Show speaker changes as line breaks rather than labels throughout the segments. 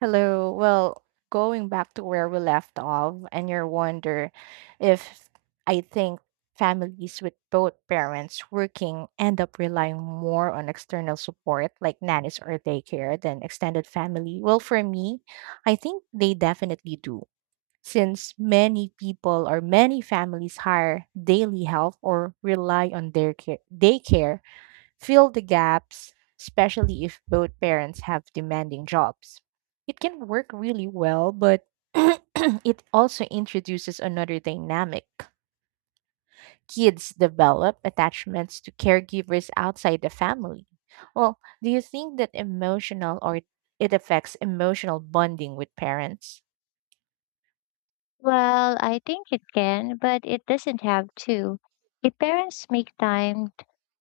Hello. Well, going back to where we left off, and your wonder if I think families with both parents working end up relying more on external support like nannies or daycare than extended family. Well, for me, I think they definitely do. Since many people or many families hire daily help or rely on their care, daycare fill the gaps, especially if both parents have demanding jobs. It can work really well, but it also introduces another dynamic. Kids develop attachments to caregivers outside the family. Well, do you think that emotional or it affects emotional bonding with parents?
Well, I think it can, but it doesn't have to. If parents make time,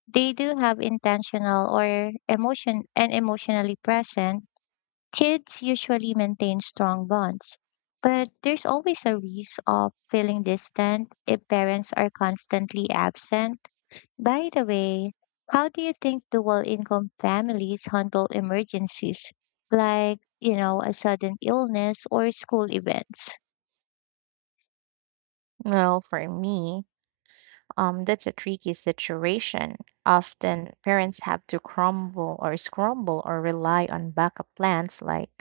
they do have intentional or emotion and emotionally present. Kids usually maintain strong bonds, but there's always a risk of feeling distant if parents are constantly absent. By the way, how do you think dual income families handle emergencies like, a sudden illness or school events?
Well, for me, that's a tricky situation. Often parents have to crumble or scramble or rely on backup plans like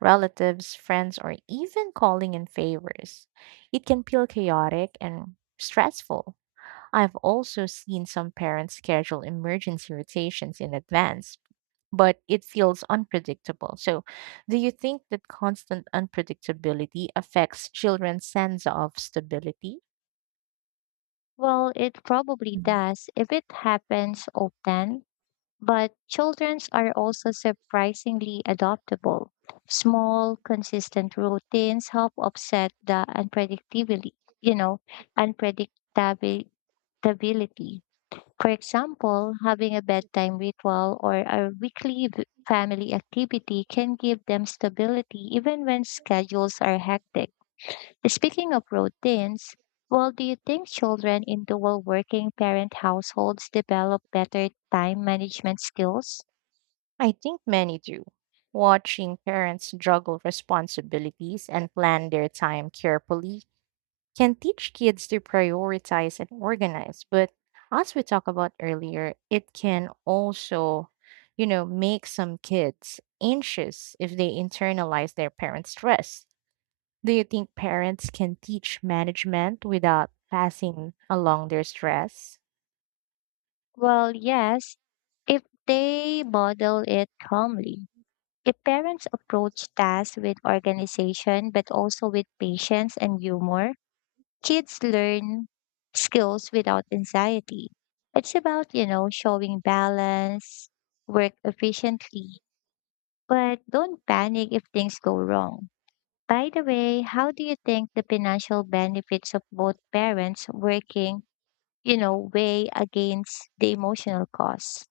relatives, friends, or even calling in favors. It can feel chaotic and stressful. I've also seen some parents schedule emergency rotations in advance, but it feels unpredictable. So, do you think that constant unpredictability affects children's sense of stability?
Well, it probably does if it happens often, but childrens are also surprisingly adaptable. Small, consistent routines help offset the unpredictability, you know, unpredictability. For example, having a bedtime ritual or a weekly family activity can give them stability even when schedules are hectic. Speaking of routines, well, do you think children in dual working parent households develop better time management skills?
I think many do. Watching parents juggle responsibilities and plan their time carefully can teach kids to prioritize and organize. But as we talked about earlier, it can also, you know, make some kids anxious if they internalize their parents' stress. Do you think parents can teach management without passing along their stress?
Well, yes, if they model it calmly. If parents approach tasks with organization but also with patience and humor, kids learn skills without anxiety. It's about, showing balance, work efficiently, but don't panic if things go wrong. By the way, how do you think the financial benefits of both parents working, weigh against the emotional costs?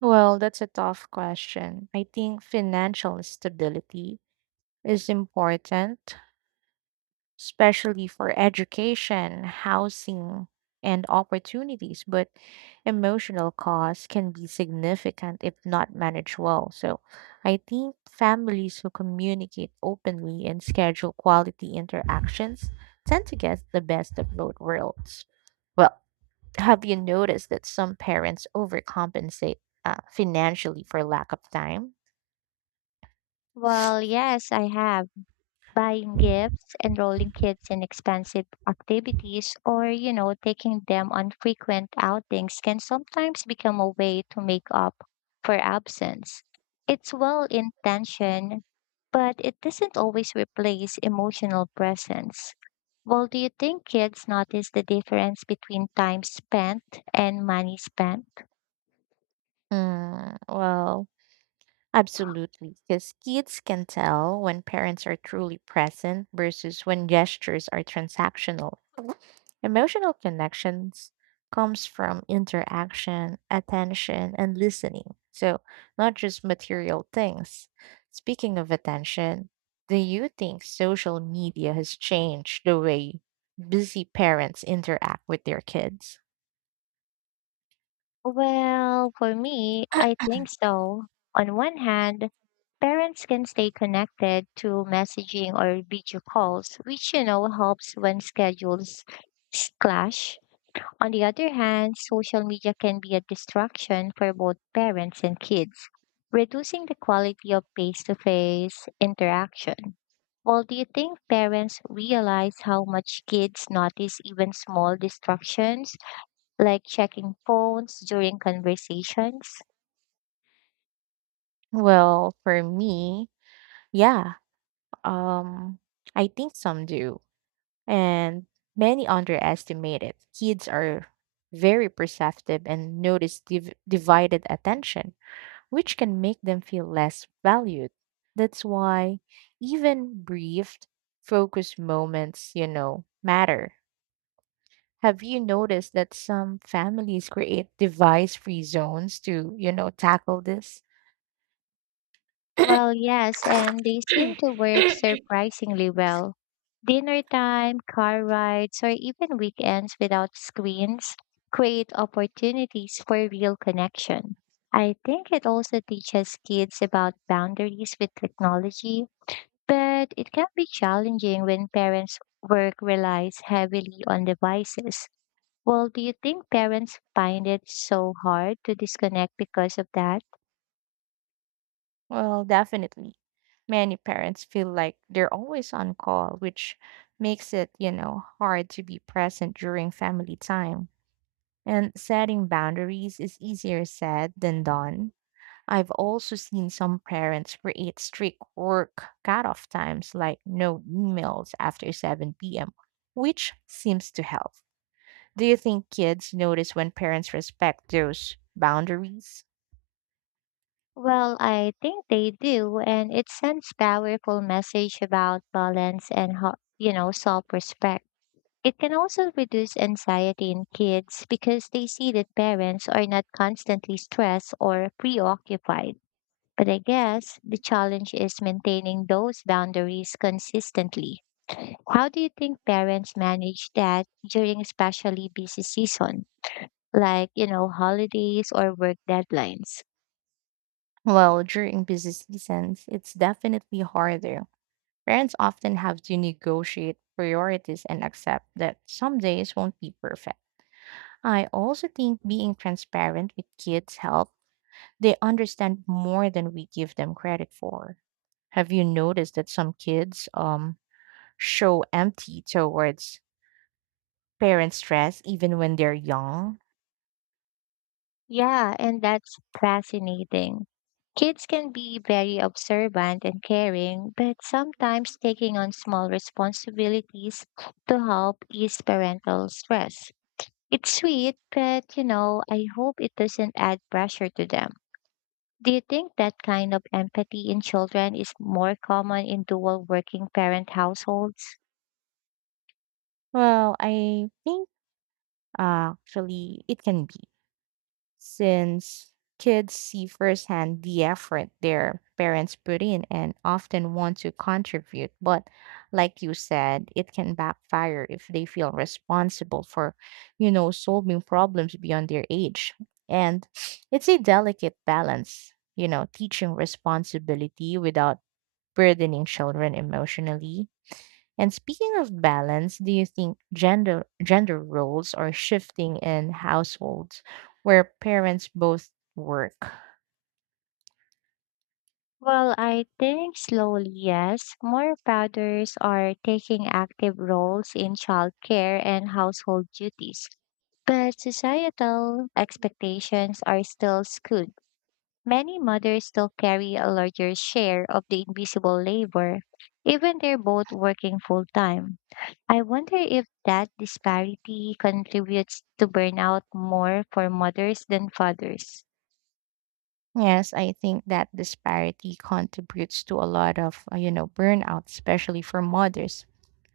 Well, that's a tough question. I think financial stability is important, especially for education, housing, and opportunities, but emotional costs can be significant if not managed well. So I think families who communicate openly and schedule quality interactions tend to get the best of both worlds. Well, have you noticed that some parents overcompensate financially for lack of time?
Well, yes, I have. Buying gifts, enrolling kids in expensive activities, or, taking them on frequent outings can sometimes become a way to make up for absence. It's well intentioned, but it doesn't always replace emotional presence. Well, do you think kids notice the difference between time spent and money spent?
Mm, well, absolutely, because kids can tell when parents are truly present versus when gestures are transactional. Emotional connections comes from interaction, attention, and listening. So, not just material things. Speaking of attention, do you think social media has changed the way busy parents interact with their kids?
Well, for me, I think so. On one hand, parents can stay connected through messaging or video calls, which, helps when schedules clash. On the other hand, social media can be a distraction for both parents and kids, reducing the quality of face-to-face interaction. Well, do you think parents realize how much kids notice even small distractions, like checking phones during conversations?
Well, for me, yeah. Um, I think some do and many underestimate it. Kids are very perceptive and notice divided attention, which can make them feel less valued. That's why even brief, focused moments, you know, matter. Have you noticed that some families create device free zones to, you know, tackle this?
Well, yes, and they seem to work surprisingly well. Dinner time, car rides, or even weekends without screens create opportunities for real connection. I think it also teaches kids about boundaries with technology, but it can be challenging when parents' work relies heavily on devices. Well, do you think parents find it so hard to disconnect because of that?
Well, definitely. Many parents feel like they're always on call, which makes it, you know, hard to be present during family time. And setting boundaries is easier said than done. I've also seen some parents create strict work cutoff times, like no emails after 7 p.m., which seems to help. Do you think kids notice when parents respect those boundaries?
Well, I think they do, and it sends powerful message about balance and how, self-respect. It can also reduce anxiety in kids because they see that parents are not constantly stressed or preoccupied. But I guess the challenge is maintaining those boundaries consistently. How do you think parents manage that during especially busy season, like, holidays or work deadlines?
Well, during busy seasons, it's definitely harder. Parents often have to negotiate priorities and accept that some days won't be perfect. I also think being transparent with kids help. They understand more than we give them credit for. Have you noticed that some kids show empty towards parent stress even when they're young?
Yeah, and that's fascinating. Kids can be very observant and caring, but sometimes taking on small responsibilities to help ease parental stress. It's sweet, but I hope it doesn't add pressure to them. Do you think that kind of empathy in children is more common in dual working parent households?
Well, I think actually it can be, since kids see firsthand the effort their parents put in and often want to contribute. But like you said, it can backfire if they feel responsible for, you know, solving problems beyond their age. And it's a delicate balance, you know, teaching responsibility without burdening children emotionally and speaking of balance, do you think gender roles are shifting in households where parents both work?
Well, I think slowly, yes. More fathers are taking active roles in childcare and household duties, but societal expectations are still skewed. Many mothers still carry a larger share of the invisible labor, even they're both working full time. I wonder if that disparity contributes to burnout more for mothers than fathers.
Yes, I think that disparity contributes to a lot of, you know, burnout, especially for mothers,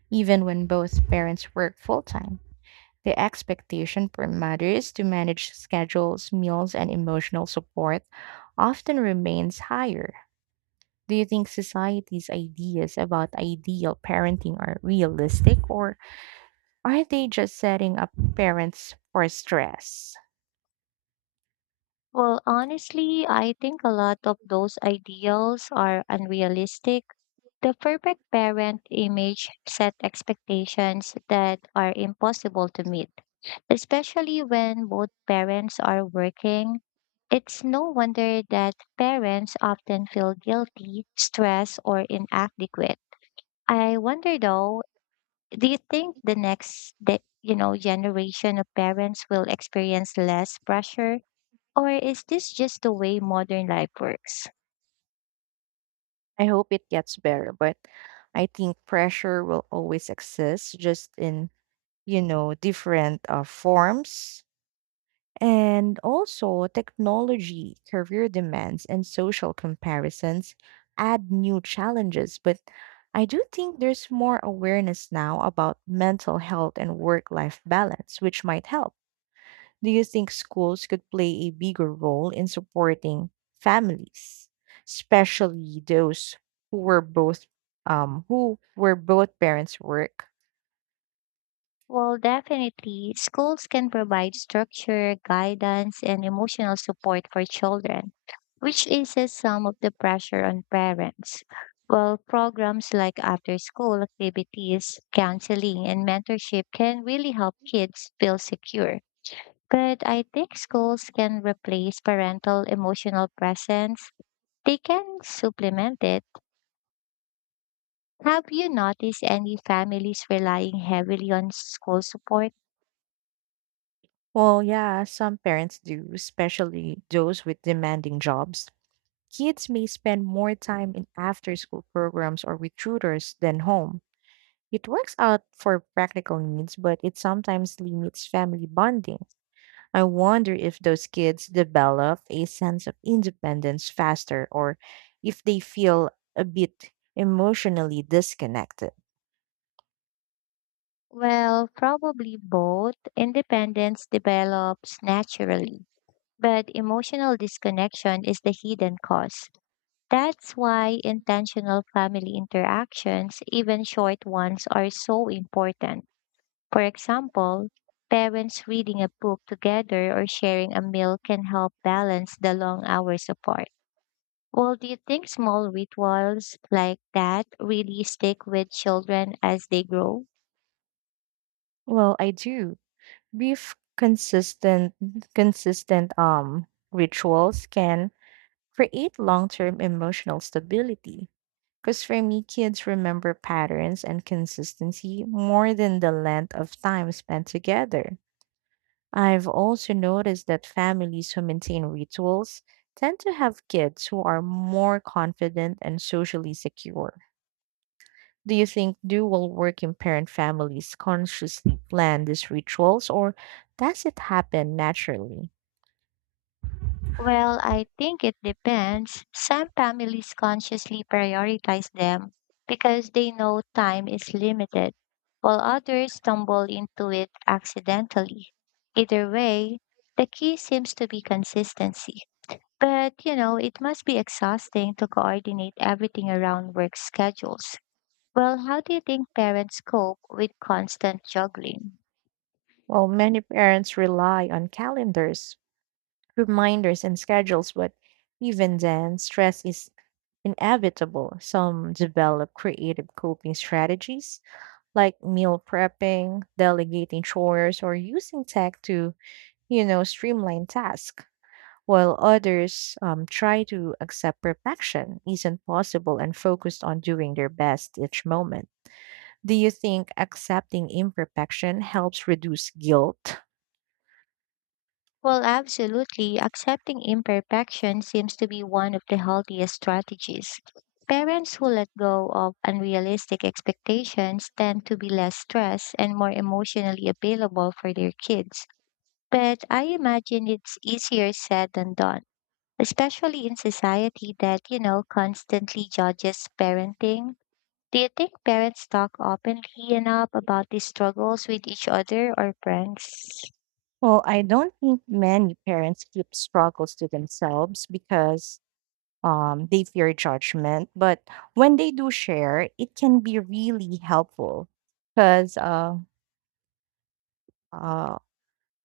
even when both parents work full time. The expectation for mothers to manage schedules, meals, and emotional support often remains higher. Do you think society's ideas about ideal parenting are realistic or are they just setting up parents for stress?
Well, honestly, I think a lot of those ideals are unrealistic. The perfect parent image set expectations that are impossible to meet, especially when both parents are working. It's no wonder that parents often feel guilty, stressed, or inadequate. I wonder though, do you think the next, generation of parents will experience less pressure, or is this just the way modern life works?
I hope it gets better, but I think pressure will always exist, just in, you know, different forms. And also, technology, career demands, and social comparisons add new challenges. But I do think there's more awareness now about mental health and work life balance, which might help. Do you think schools could play a bigger role in supporting families, especially those who were both who where both parents work?
Well, definitely, schools can provide structure, guidance, and emotional support for children, which eases some of the pressure on parents. Well, programs like after school activities, counseling, and mentorship can really help kids feel secure. But I think schools can replace parental emotional presence. They can supplement it. Have you noticed any families relying heavily on school support?
Well, yeah, some parents do, especially those with demanding jobs. Kids may spend more time in after school programs or with tutors than home. It works out for practical needs, but it sometimes limits family bonding. I wonder if those kids develop a sense of independence faster or if they feel a bit emotionally disconnected.
Well, probably both. Independence develops naturally, but emotional disconnection is the hidden cause. That's why intentional family interactions, even short ones, are so important. For example, parents reading a book together or sharing a meal can help balance the long hours apart. Well, do you think small rituals like that really stick with children as they grow?
Well, I do. Brief consistent rituals can create long-term emotional stability. Because for me, kids remember patterns and consistency more than the length of time spent together. I've also noticed that families who maintain rituals tend to have kids who are more confident and socially secure. Do you think dual working parent families consciously plan these rituals or does it happen naturally?
Well, I think it depends. Some families consciously prioritize them because they know time is limited, while others stumble into it accidentally. Either way, the key seems to be consistency. But, it must be exhausting to coordinate everything around work schedules. Well, how do you think parents cope with constant juggling?
Well, many parents rely on calendars, reminders, and schedules, but even then, stress is inevitable. Some develop creative coping strategies like meal prepping, delegating chores, or using tech to, you know, streamline tasks, while others try to accept perfection isn't possible and focused on doing their best each moment. Do you think accepting imperfection helps reduce guilt?
Well, absolutely. Accepting imperfection seems to be one of the healthiest strategies. Parents who let go of unrealistic expectations tend to be less stressed and more emotionally available for their kids. But I imagine it's easier said than done, especially in society that, constantly judges parenting. Do you think parents talk openly enough about these struggles with each other or friends?
Well, I don't think many parents keep struggles to themselves because they fear judgment. But when they do share, it can be really helpful because uh,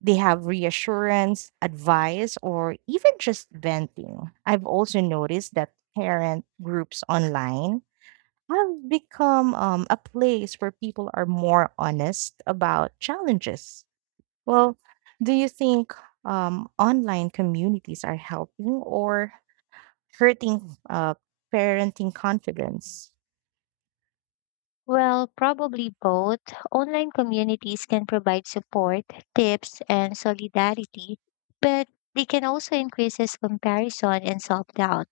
they have reassurance, advice, or even just venting. I've also noticed that parent groups online have become a place where people are more honest about challenges. Well, do you think online communities are helping or hurting parenting confidence?
Well, probably both. Online communities can provide support, tips, and solidarity, but they can also increase this comparison and self doubt.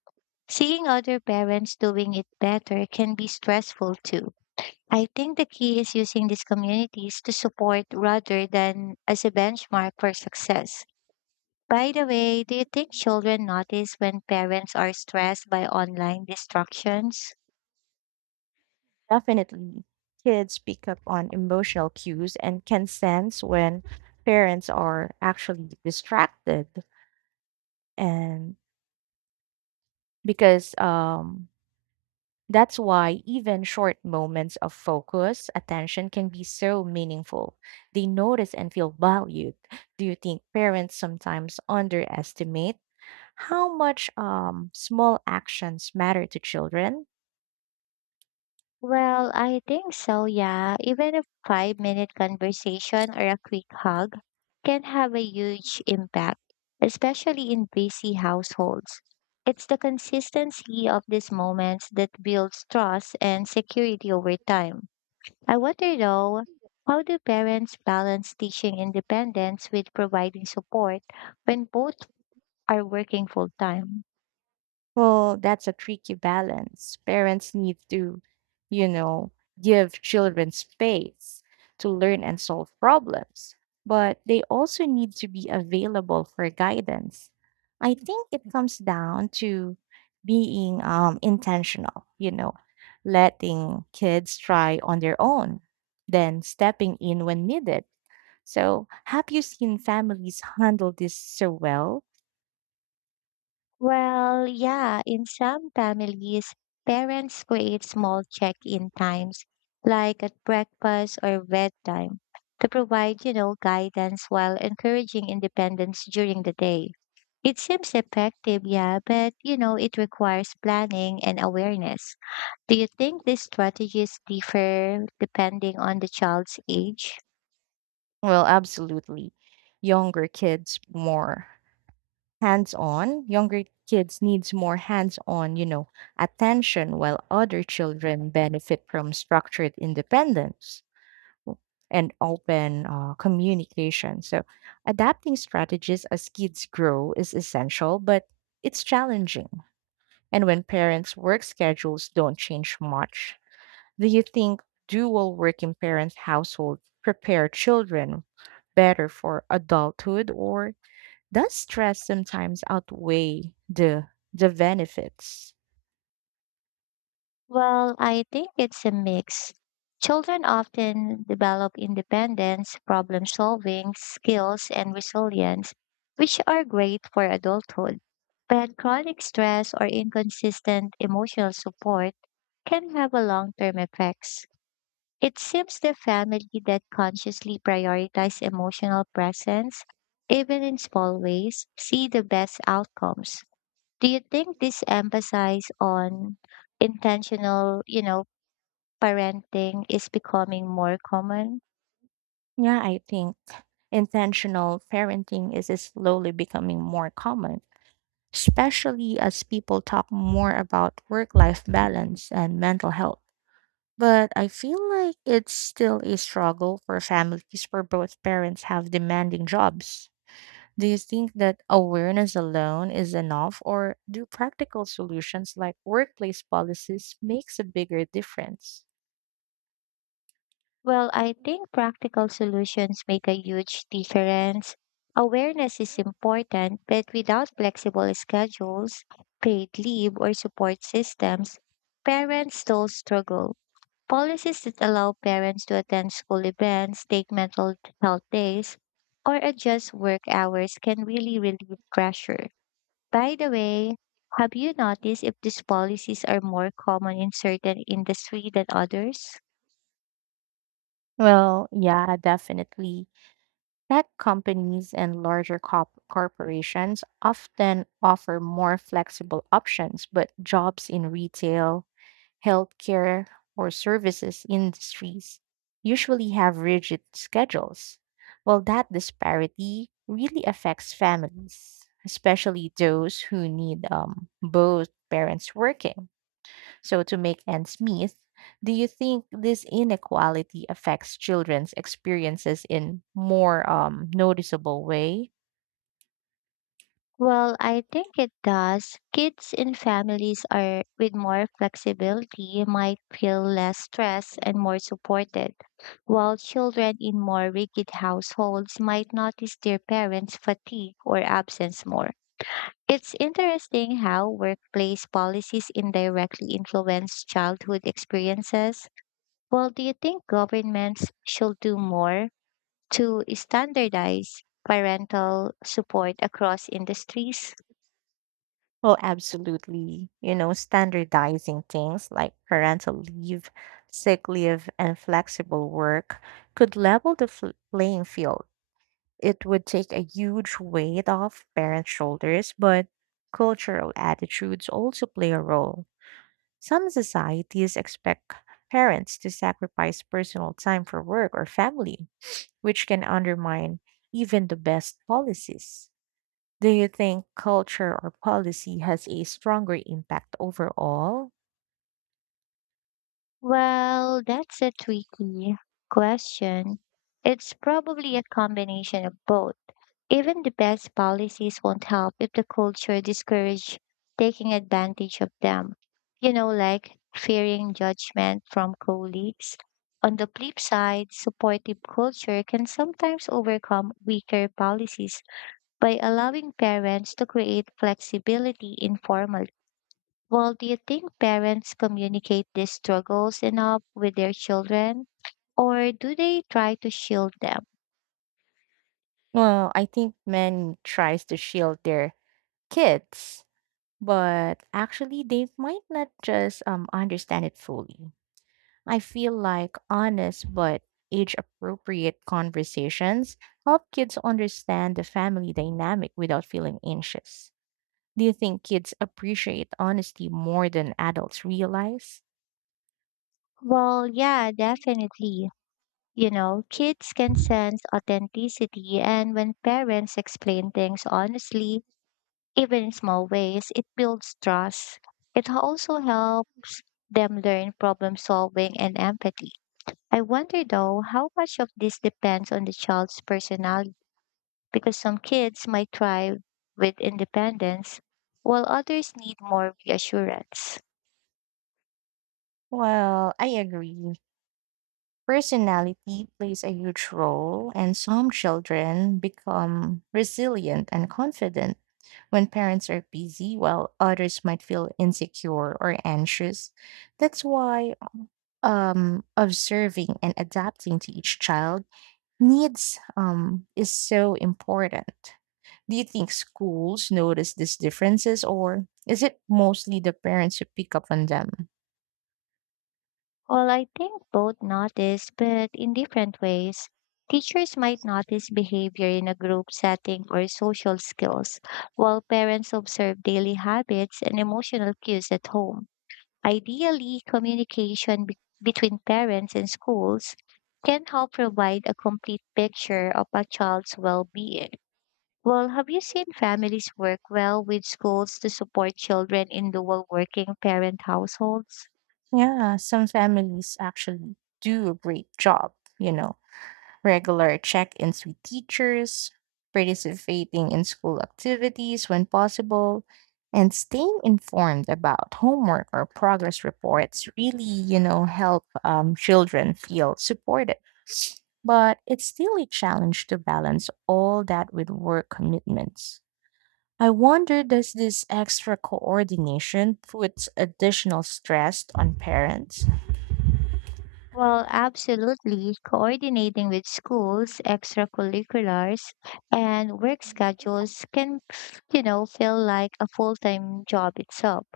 Seeing other parents doing it better can be stressful too. I think the key is using these communities to support rather than as a benchmark for success. By the way, do you think children notice when parents are stressed by online distractions?
Definitely. Kids pick up on emotional cues and can sense when parents are actually distracted. And because that's why even short moments of focus, attention can be so meaningful. They notice and feel valued. Do you think parents sometimes underestimate how much small actions matter to children?
Well, I think so, yeah. Even a 5 minute conversation or a quick hug can have a huge impact, especially in busy households. It's the consistency of these moments that builds trust and security over time. I wonder though, how do parents balance teaching independence with providing support when both are working full time?
Well, that's a tricky balance. Parents need to, you know, give children space to learn and solve problems, but they also need to be available for guidance. I think it comes down to being intentional, you know, letting kids try on their own, then stepping in when needed. So, have you seen families handle this so well?
Well, yeah, in some families, parents create small check-in times, like at breakfast or bedtime, to provide, guidance while encouraging independence during the day. It seems effective, yeah, but, it requires planning and awareness. Do you think these strategies differ depending on the child's age?
Well, absolutely. Younger kids more Younger kids needs more hands-on, you know, attention while other children benefit from structured independence w- and open communication. So, adapting strategies as kids grow is essential, but it's challenging. And when parents' work schedules don't change much, do you think dual working parents household prepare children better for adulthood, or does stress sometimes outweigh the benefits?
Well, I think it's a mix. Children often develop independence, problem solving skills, and resilience, which are great for adulthood. But chronic stress or inconsistent emotional support can have a long term effects. It seems the family that consciously prioritize emotional presence, even in small ways, see the best outcomes. Do you think this emphasis on intentional, parenting is becoming more common?
Yeah, I think intentional parenting is slowly becoming more common, especially as people talk more about work-life balance and mental health. But I feel like it's still a struggle for families where both parents have demanding jobs. Do you think that awareness alone is enough, or do practical solutions like workplace policies makes a bigger difference?
Well, I think practical solutions make a huge difference. Awareness is important, but without flexible schedules, paid leave, or support systems, parents still struggle. Policies that allow parents to attend school events, take mental health days, or adjust work hours can really relieve pressure. By the way, have you noticed if these policies are more common in certain industry than others?
Well, yeah, definitely. Tech companies and larger corporations often offer more flexible options, but jobs in retail, healthcare, or services industries usually have rigid schedules. Well, that disparity really affects families, especially those who need both parents working. So, to make ends meet, do you think this inequality affects children's experiences in more noticeable way?
Well, I think it does. Kids in families are with more flexibility might feel less stressed and more supported, while children in more rigid households might notice their parents' fatigue or absence more. It's interesting how workplace policies indirectly influence childhood experiences. Well, do you think governments should do more to standardize parental support across industries?
Well, absolutely. You know, standardizing things like parental leave, sick leave, and flexible work could level the playing field. It would take a huge weight off parents' shoulders, but cultural attitudes also play a role. Some societies expect parents to sacrifice personal time for work or family, which can undermine even the best policies. Do you think culture or policy has a stronger impact overall?
Well, that's a tricky question. It's probably a combination of both. Even the best policies won't help if the culture discourages taking advantage of them. You know, like fearing judgment from colleagues. On the flip side, supportive culture can sometimes overcome weaker policies by allowing parents to create flexibility informally. Well, do you think parents communicate these struggles enough with their children, or do they try to shield them?
Well, I think men tries to shield their kids, but actually they might not just understand it fully. I feel like honest but age appropriate conversations help kids understand the family dynamic without feeling anxious. Do you think kids appreciate honesty more than adults realize?
Well, yeah, definitely. Kids can sense authenticity, and when parents explain things honestly, even in small ways, it builds trust. It also helps them learn problem solving and empathy. I wonder though how much of this depends on the child's personality because some kids might thrive with independence while others need more reassurance.
Well, I agree. Personality plays a huge role, and some children become resilient and confident when parents are busy, while others might feel insecure or anxious. That's why observing and adapting to each child needs is so important. Do you think schools notice these differences, or is it mostly the parents who pick up on them?
Well, I think both notice, but in different ways. Teachers might notice behavior in a group setting or social skills, while parents observe daily habits and emotional cues at home. Ideally, communication between parents and schools can help provide a complete picture of a child's well being. Well, have you seen families work well with schools to support children in dual working parent households?
Yeah, some families actually do a great job, you know, regular check ins with teachers, participating in school activities when possible, and staying informed about homework or progress reports really, you know, help children feel supported. But it's still a challenge to balance all that with work commitments. I wonder does this extra coordination put additional stress on parents?
Well, absolutely. Coordinating with schools, extracurriculars, and work schedules can, feel like a full time job itself.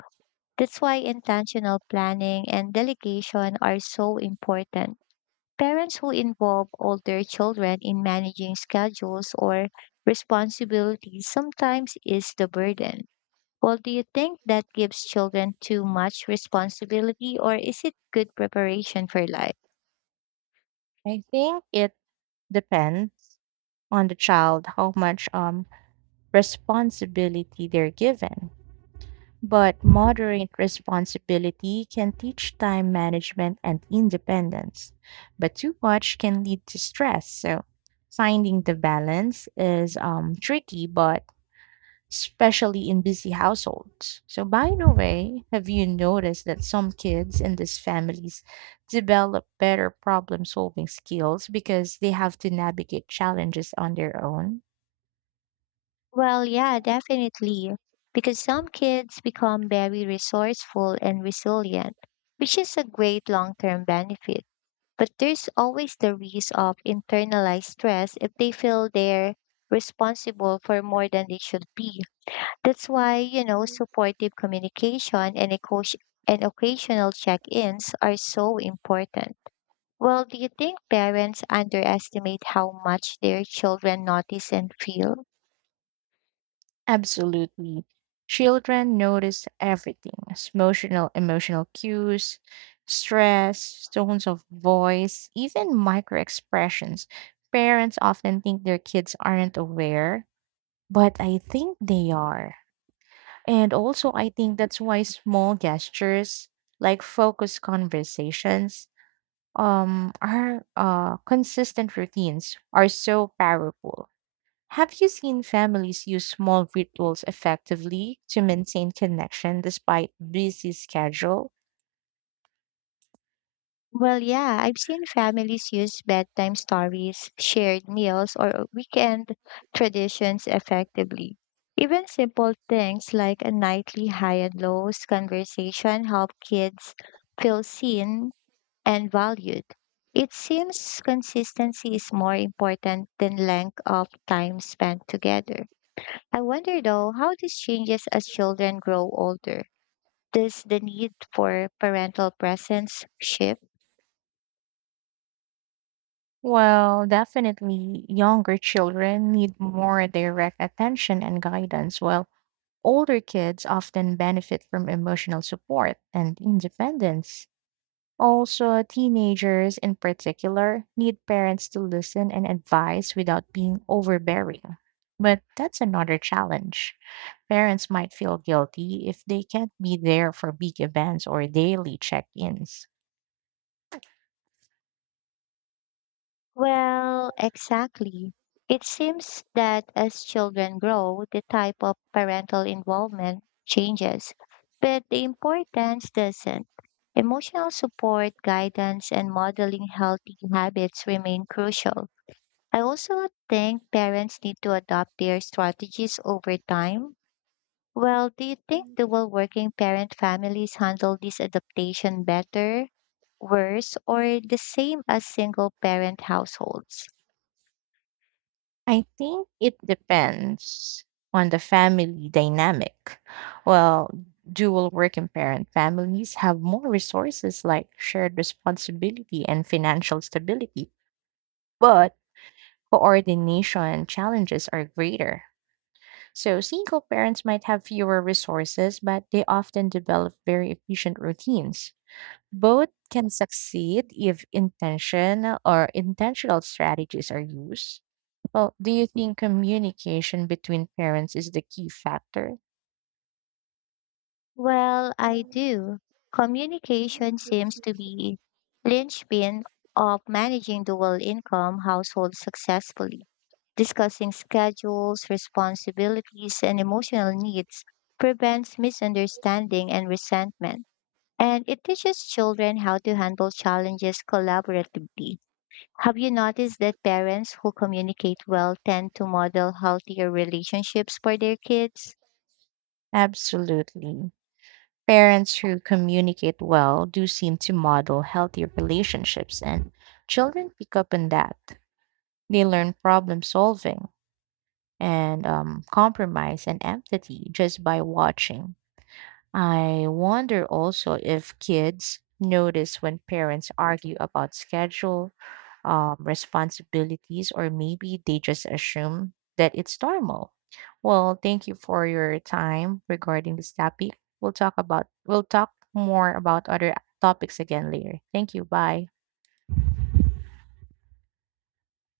That's why intentional planning and delegation are so important. Parents who involve older children in managing schedules or responsibilities sometimes is the burden. Well, do you think that gives children too much responsibility or is it good preparation for life?
I think it depends on the child how much responsibility they're given. But moderate responsibility can teach time management and independence. But too much can lead to stress. So finding the balance is tricky, but especially in busy households. So, by the way, have you noticed that some kids in these families develop better problem solving skills because they have to navigate challenges on their own?
Well, yeah, definitely. Because some kids become very resourceful and resilient, which is a great long term benefit. But there's always the risk of internalized stress if they feel they're responsible for more than they should be. That's why, supportive communication and and occasional check ins are so important. Well, do you think parents underestimate how much their children notice and feel?
Absolutely. Children notice everything emotional, emotional cues, stress, tones of voice, even micro expressions. Parents often think their kids aren't aware, but I think they are. And also, I think that's why small gestures like focused conversations, are consistent routines are so powerful. Have you seen families use small rituals effectively to maintain connection despite busy schedule?
Well, yeah, I've seen families use bedtime stories, shared meals, or weekend traditions effectively. Even simple things like a nightly high and lows conversation help kids feel seen and valued. It seems consistency is more important than length of time spent together. I wonder though how this changes as children grow older. Does the need for parental presence shift?
Well, definitely younger children need more direct attention and guidance, while older kids often benefit from emotional support and independence. Also, teenagers in particular need parents to listen and advise without being overbearing. But that's another challenge. Parents might feel guilty if they can't be there for big events or daily check ins.
Well, exactly. It seems that as children grow, the type of parental involvement changes, but the importance doesn't. Emotional support, guidance, and modeling healthy habits remain crucial. I also think parents need to adopt their strategies over time. Well, do you think dual working parent families handle this adaptation better, worse, or the same as single parent households?
I think it depends on the family dynamic. Well, dual working parent families have more resources like shared responsibility and financial stability, but coordination challenges are greater. So, single parents might have fewer resources, but they often develop very efficient routines. Both can succeed if intention or intentional strategies are used. Well, do you think communication between parents is the key factor?
Well, I do. Communication seems to be linchpin of managing dual income households successfully. Discussing schedules, responsibilities, and emotional needs prevents misunderstanding and resentment, and it teaches children how to handle challenges collaboratively. Have you noticed that parents who communicate well tend to model healthier relationships for their kids?
Absolutely. Parents who communicate well do seem to model healthy relationships, and children pick up on that. They learn problem solving and compromise and empathy just by watching. I wonder also if kids notice when parents argue about schedule, responsibilities, or maybe they just assume that it's normal. Well, thank you for your time regarding this topic. We'll talk more about other topics again later. Thank you. Bye.